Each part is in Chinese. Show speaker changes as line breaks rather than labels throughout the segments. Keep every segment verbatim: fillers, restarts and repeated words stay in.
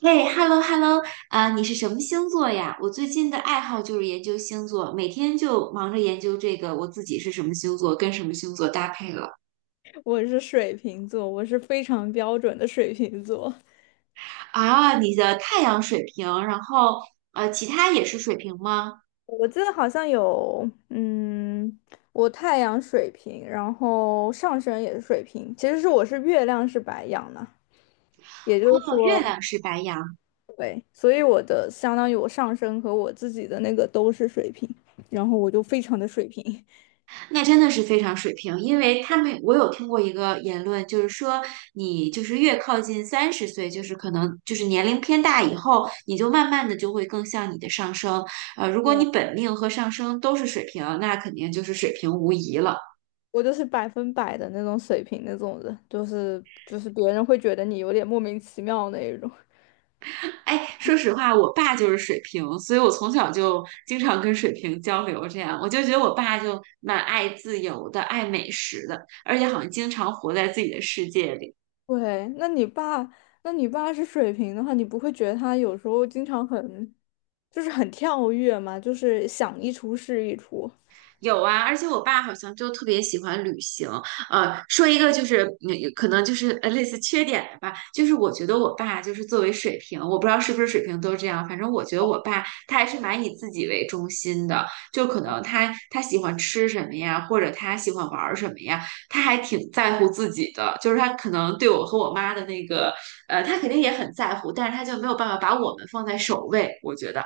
嘿，hello hello，啊，你是什么星座呀？我最近的爱好就是研究星座，每天就忙着研究这个我自己是什么星座，跟什么星座搭配了。
我是水瓶座，我是非常标准的水瓶座。
啊，你的太阳水瓶，然后呃，其他也是水瓶吗？
我记得好像有，嗯，我太阳水瓶，然后上升也是水瓶，其实是我是月亮是白羊呢，也就是
哦，月
说，
亮是白羊。
对，所以我的相当于我上升和我自己的那个都是水瓶，然后我就非常的水瓶。
那真的是非常水平，因为他们我有听过一个言论，就是说你就是越靠近三十岁，就是可能就是年龄偏大以后，你就慢慢的就会更像你的上升。呃，如果你本命和上升都是水平，那肯定就是水平无疑了。
我就是百分百的那种水瓶那种人，就是就是别人会觉得你有点莫名其妙那一种。
哎，说实话，我爸就是水平，所以我从小就经常跟水平交流，这样我就觉得我爸就蛮爱自由的，爱美食的，而且好像经常活在自己的世界里。
对，那你爸，那你爸是水瓶的话，你不会觉得他有时候经常很，就是很跳跃嘛，就是想一出是一出。
有啊，而且我爸好像就特别喜欢旅行。呃，说一个就是，嗯可能就是呃类似缺点的吧，就是我觉得我爸就是作为水平，我不知道是不是水平都这样，反正我觉得我爸他还是蛮以自己为中心的，就可能他他喜欢吃什么呀，或者他喜欢玩儿什么呀，他还挺在乎自己的，就是他可能对我和我妈的那个，呃，他肯定也很在乎，但是他就没有办法把我们放在首位，我觉得。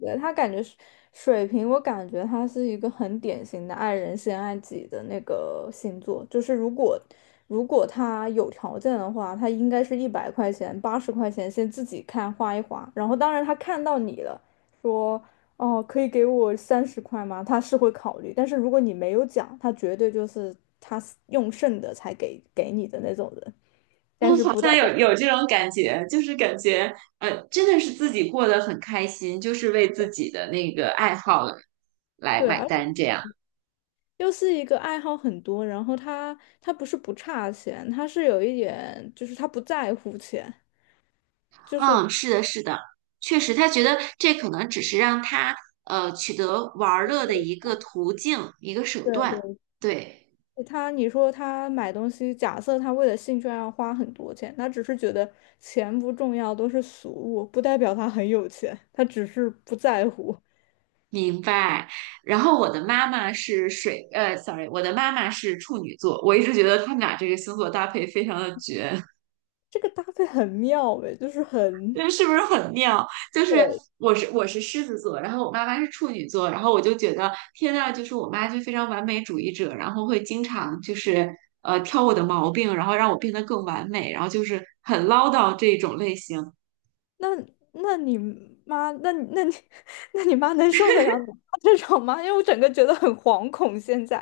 对，他感觉水水瓶，我感觉他是一个很典型的爱人先爱己的那个星座。就是如果如果他有条件的话，他应该是一百块钱、八十块钱先自己看花一花，然后当然他看到你了，说哦可以给我三十块吗？他是会考虑，但是如果你没有讲，他绝对就是他用剩的才给给你的那种人，但
嗯，
是
好
不代
像有
表。
有这种感觉，就是感觉，呃，真的是自己过得很开心，就是为自己的那个爱好来
对。
买
而
单这样。
又是一个爱好很多，然后他他不是不差钱，他是有一点就是他不在乎钱。就是
嗯，是的，是的，确实，他觉得这可能只是让他呃取得玩儿乐的一个途径，一个手段。
对
对，
对，他你说他买东西，假设他为了兴趣爱好花很多钱，他只是觉得钱不重要，都是俗物，不代表他很有钱，他只是不在乎。
明白。然后我的妈妈是水，呃，sorry，我的妈妈是处女座，我一直觉得他们俩这个星座搭配非常的绝。
这个搭配很妙诶，就是很。
这是不是很妙？就是
对，
我是我是狮子座，然后我妈妈是处女座，然后我就觉得天呐，就是我妈就非常完美主义者，然后会经常就是呃挑我的毛病，然后让我变得更完美，然后就是很唠叨这种类型。
那那你妈，那你那你 那你妈能受得了你妈这种吗？因为我整个觉得很惶恐现在。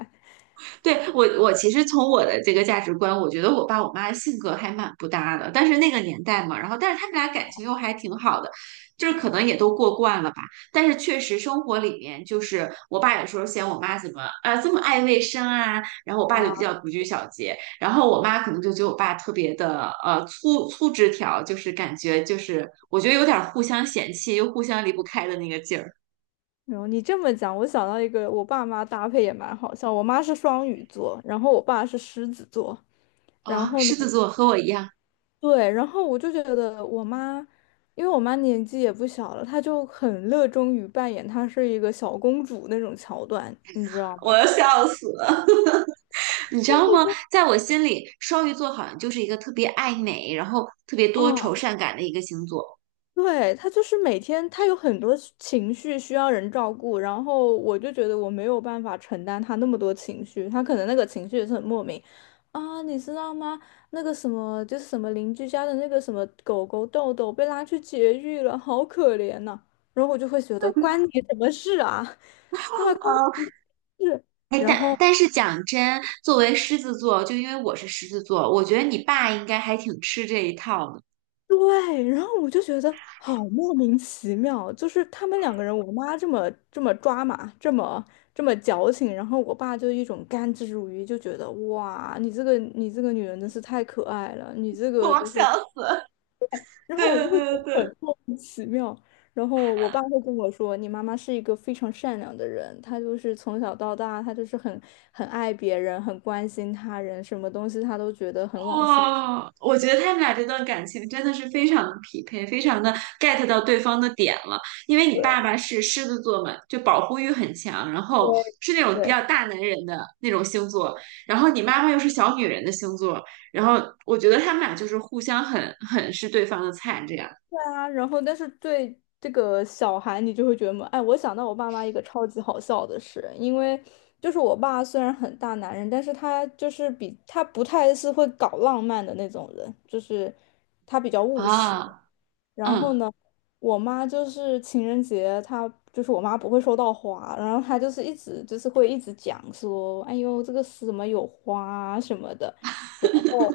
对，我，我其实从我的这个价值观，我觉得我爸我妈性格还蛮不搭的，但是那个年代嘛，然后但是他们俩感情又还挺好的，就是可能也都过惯了吧。但是确实生活里面，就是我爸有时候嫌我妈怎么啊这么爱卫生啊，然后我爸就比较不拘小节，然后我妈可能就觉得我爸特别的呃粗粗枝条，就是感觉就是我觉得有点互相嫌弃又互相离不开的那个劲儿
然后你这么讲，我想到一个，我爸妈搭配也蛮好笑。我妈是双鱼座，然后我爸是狮子座。然
啊。
后呢，
狮子座和我一样，
对，然后我就觉得我妈，因为我妈年纪也不小了，她就很热衷于扮演她是一个小公主那种桥段，你知道吗？
我要笑死了。你知道吗？在我心里，双鱼座好像就是一个特别爱美，然后特别
啊。
多愁善感的一个星座。
对，他就是每天他有很多情绪需要人照顾，然后我就觉得我没有办法承担他那么多情绪，他可能那个情绪也是很莫名啊，你知道吗？那个什么就是什么邻居家的那个什么狗狗豆豆被拉去绝育了，好可怜呐、然后我就会觉得关你什么事啊。对吧？关
哦，
你什么事？
哎，
然
但
后
但是讲真，作为狮子座，就因为我是狮子座，我觉得你爸应该还挺吃这一套的。
对，然后我就觉得好莫名其妙，就是他们两个人，我妈这么这么抓马，这么这么矫情，然后我爸就一种甘之如饴，就觉得哇，你这个你这个女人真是太可爱了，你这 个
我
就是，
笑死
然
对
后我
对
就会
对
觉
对
得
对。
很莫名其妙。然后我爸会跟我说，你妈妈是一个非常善良的人，她就是从小到大，她就是很很爱别人，很关心他人，什么东西她都觉得很往心。
哇，我觉得他们俩这段感情真的是非常的匹配，非常的 get 到对方的点了。因为你爸
对
爸是狮子座嘛，就保护欲很强，然后是那种比
对。
较大男人的那种星座，然后你妈妈又是小女人的星座，然后我觉得他们俩就是互相很很是对方的菜这样
啊，然后但是对这个小孩，你就会觉得，哎，我想到我爸妈一个超级好笑的事，因为就是我爸虽然很大男人，但是他就是比他不太是会搞浪漫的那种人，就是他比较务实。
啊，
然后
嗯，
呢，我妈就是情人节，她就是我妈不会收到花，然后她就是一直就是会一直讲说，哎呦，这个是什么有花啊什么的。然后，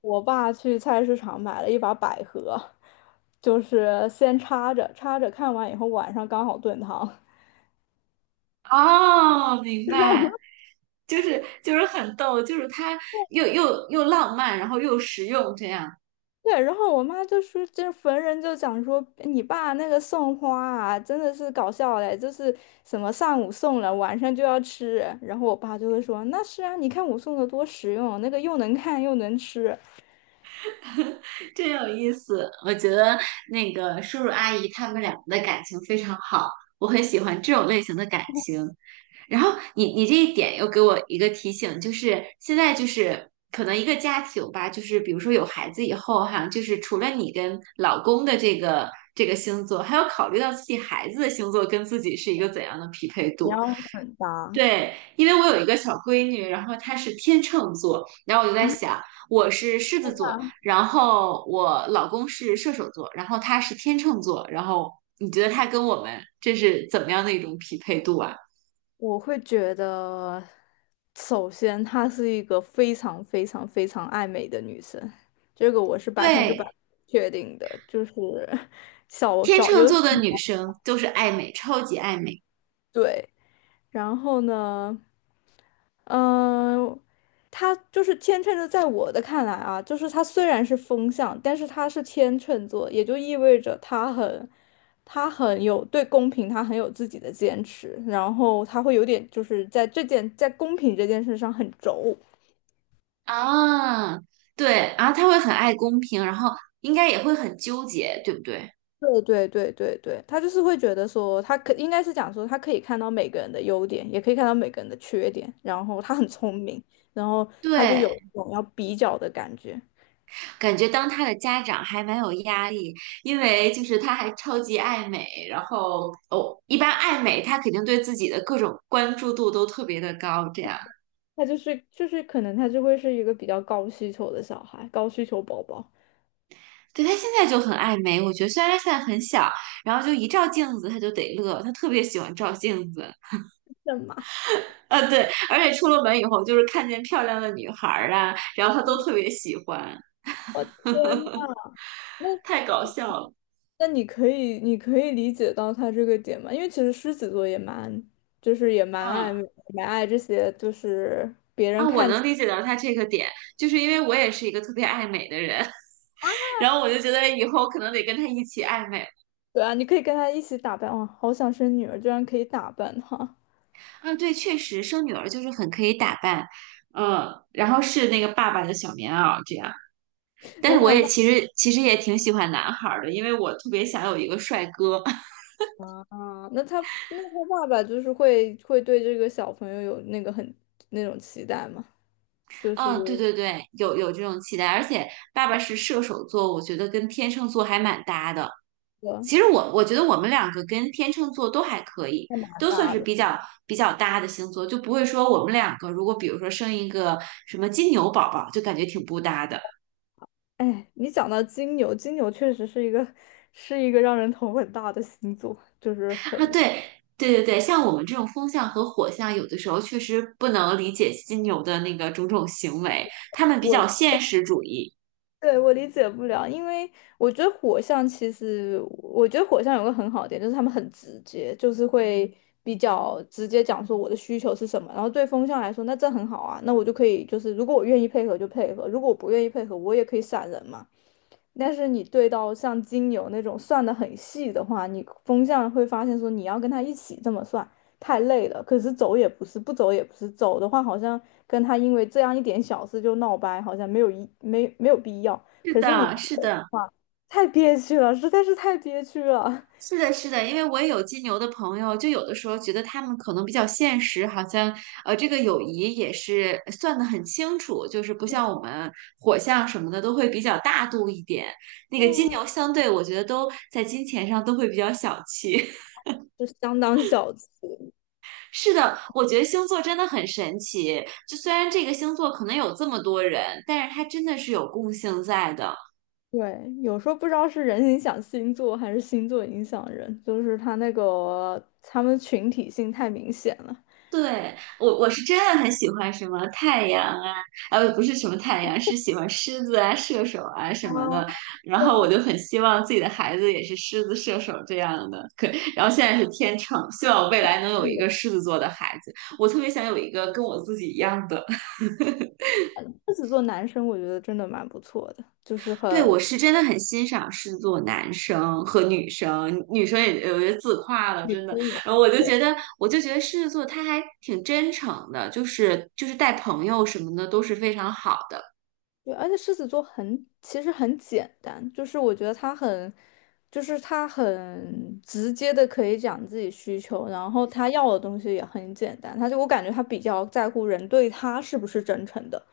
我爸去菜市场买了一把百合，就是先插着，插着看完以后晚上刚好炖汤。
哦，明白，就是就是很逗，就是他又又又浪漫，然后又实用这样。
对，然后我妈就说，就是逢人就讲说，哎你爸那个送花啊，真的是搞笑嘞，就是什么上午送了，晚上就要吃。然后我爸就会说，那是啊，你看我送的多实用，那个又能看又能吃。
真有意思，我觉得那个叔叔阿姨他们两个的感情非常好，我很喜欢这种类型的感情。然后你你这一点又给我一个提醒，就是现在就是可能一个家庭吧，就是比如说有孩子以后哈，就是除了你跟老公的这个这个星座，还要考虑到自己孩子的星座跟自己是一个怎样的匹配
你
度。
要很搭。
对，因为我有一个小闺女，然后她是天秤座，然后我就在想，我是狮子座，然后我老公是射手座，然后他是天秤座，然后你觉得他跟我们这是怎么样的一种匹配度啊？
我会觉得，首先她是一个非常非常非常爱美的女生，这个我是百分之百
对，
确定的，就是小
天
小
秤
有。
座的女生就是爱美，超级爱美
对。然后呢，嗯、他就是天秤座，在我的看来啊，就是他虽然是风象，但是他是天秤座，也就意味着他很，他很有对公平，他很有自己的坚持，然后他会有点就是在这件在公平这件事上很轴。
啊，对，然后她会很爱公平，然后应该也会很纠结，对不对？
对对对对对，他就是会觉得说，他可应该是讲说，他可以看到每个人的优点，也可以看到每个人的缺点，然后他很聪明，然后他就有
对，
一种要比较的感觉。
感觉当他的家长还蛮有压力，因为就是他还超级爱美，然后哦，一般爱美他肯定对自己的各种关注度都特别的高，这样。
他就是就是可能他就会是一个比较高需求的小孩，高需求宝宝。
对，他现在就很爱美，我觉得虽然他现在很小，然后就一照镜子他就得乐，他特别喜欢照镜子。
什么？
呃，对，而且出了门以后就是看见漂亮的女孩儿啊，然后他都特别喜欢，
我天呐，那
太搞笑了。
那你可以你可以理解到他这个点吗？因为其实狮子座也蛮就是也蛮
嗯
爱蛮爱这些就是。
啊，我能理解到他这个点，就是因为我也是一个特别爱美的人。然后我就觉得以后可能得跟他一起暧昧。
对啊，你可以跟他一起打扮。哇，好想生女儿，居然可以打扮她。
嗯，对，确实生女儿就是很可以打扮，嗯，然后是那个爸爸的小棉袄这样。但
那
是我
他
也
爸
其实其实也挺喜欢男孩儿的，因为我特别想有一个帅哥。
啊，那他那他爸爸就是会会对这个小朋友有那个很那种期待吗？就是一
嗯，对对对，有有这种期待，而且爸爸是射手座，我觉得跟天秤座还蛮搭的。
个
其实我我觉得我们两个跟天秤座都还可以，
还蛮
都算
大
是
的。
比较比较搭的星座，就不会说我们两个如果比如说生一个什么金牛宝宝，就感觉挺不搭的
哎，你讲到金牛，金牛确实是一个是一个让人头很大的星座，就是
啊。
很。
对对对对，像我们这种风象和火象，有的时候确实不能理解金牛的那个种种行为，他们比较
我
现实主义。
对我理解不了，因为我觉得火象其实，我觉得火象有个很好的点，就是他们很直接，就是会比较直接讲说我的需求是什么，然后对风象来说，那这很好啊，那我就可以就是如果我愿意配合就配合，如果我不愿意配合，我也可以闪人嘛。但是你对到像金牛那种算的很细的话，你风向会发现说你要跟他一起这么算，太累了。可是走也不是，不走也不是，走的话好像跟他因为这样一点小事就闹掰，好像没有一没没有必要。
是
可是你不
的，是
走的
的。
话，太憋屈了，实在是太憋屈了。
是的，是的，因为我也有金牛的朋友，就有的时候觉得他们可能比较现实，好像呃，这个友谊也是呃算得很清楚，就是不像我们火象什么的都会比较大度一点。那个金牛相对，我觉得都在金钱上都会比较小气。
就相当小气。
是的，我觉得星座真的很神奇，就虽然这个星座可能有这么多人，但是它真的是有共性在的。
对，有时候不知道是人影响星座还是星座影响人，就是他那个他们群体性太明显了。
对，我我是真的很喜欢什么太阳啊，呃，不是什么太阳，是喜欢狮子啊、射手啊什
啊，
么的。然
对
后
啊，
我就很希望自己的孩子也是狮子、射手这样的。可，然后现在是天秤，希望我未来能有一个
嗯
狮子座的孩子。我特别想有一个跟我自己一样的。
狮子座男生我觉得真的蛮不错的，就是
对，
很。
我是真的很欣赏狮子座男生和女生，女生也有些自夸了，
女
真的。
生也是。
然后我就
对，
觉得，我就觉得狮子座他还挺真诚的，就是就是带朋友什么的都是非常好的。
对而且狮子座很其实很简单，就是我觉得他很就是他很直接的可以讲自己需求，然后他要的东西也很简单，他就我感觉他比较在乎人对他是不是真诚的，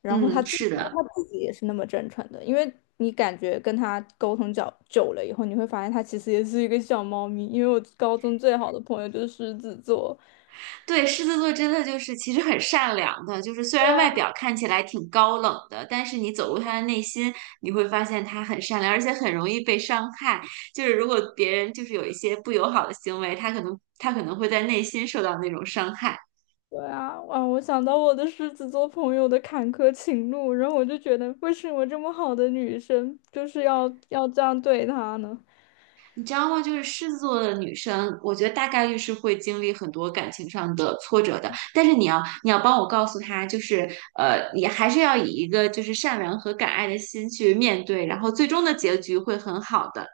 然后他
嗯，
自己
是
因为
的，
他自己也是那么真诚的，因为你感觉跟他沟通较久了以后，你会发现他其实也是一个小猫咪，因为我高中最好的朋友就是狮子座。
对，狮子座真的就是其实很善良的，就是虽
对
然外
啊。
表看起来挺高冷的，但是你走入他的内心，你会发现他很善良，而且很容易被伤害。就是如果别人就是有一些不友好的行为，他可能他可能会在内心受到那种伤害。
对啊，哇！我想到我的狮子座朋友的坎坷情路，然后我就觉得，为什么这么好的女生就是要要这样对她呢？
你知道吗？就是狮子座的女生，我觉得大概率是会经历很多感情上的挫折的。但是你要，你要帮我告诉她，就是呃，你还是要以一个就是善良和敢爱的心去面对，然后最终的结局会很好的。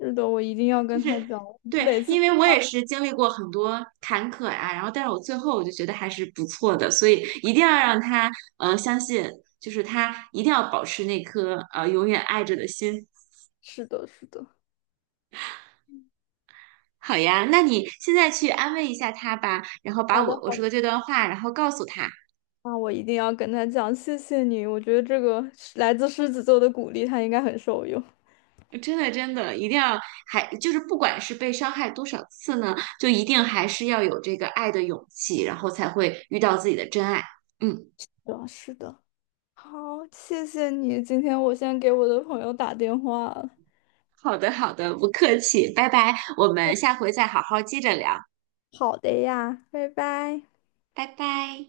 是的，我一定要
就
跟她
是
讲。
对，
每次
因为我也是经历过很多坎坷呀、然后但是我最后我就觉得还是不错的，所以一定要让她呃相信，就是她一定要保持那颗呃永远爱着的心。
是的，是的，
好呀，那你现在去安慰一下他吧，然后把
好的，
我我
好
说
的，
的这段话，然后告诉他。
那我一定要跟她讲，谢谢你。我觉得这个是来自狮子座的鼓励，她应该很受用。
真的，真的，一定要还就是不管是被伤害多少次呢，就一定还是要有这个爱的勇气，然后才会遇到自己的真爱。嗯，
对啊是的，好，谢谢你。今天我先给我的朋友打电话了。
好的，好的，不客气，拜拜，我们下回再好好接着聊，
好的呀，拜拜。
拜拜。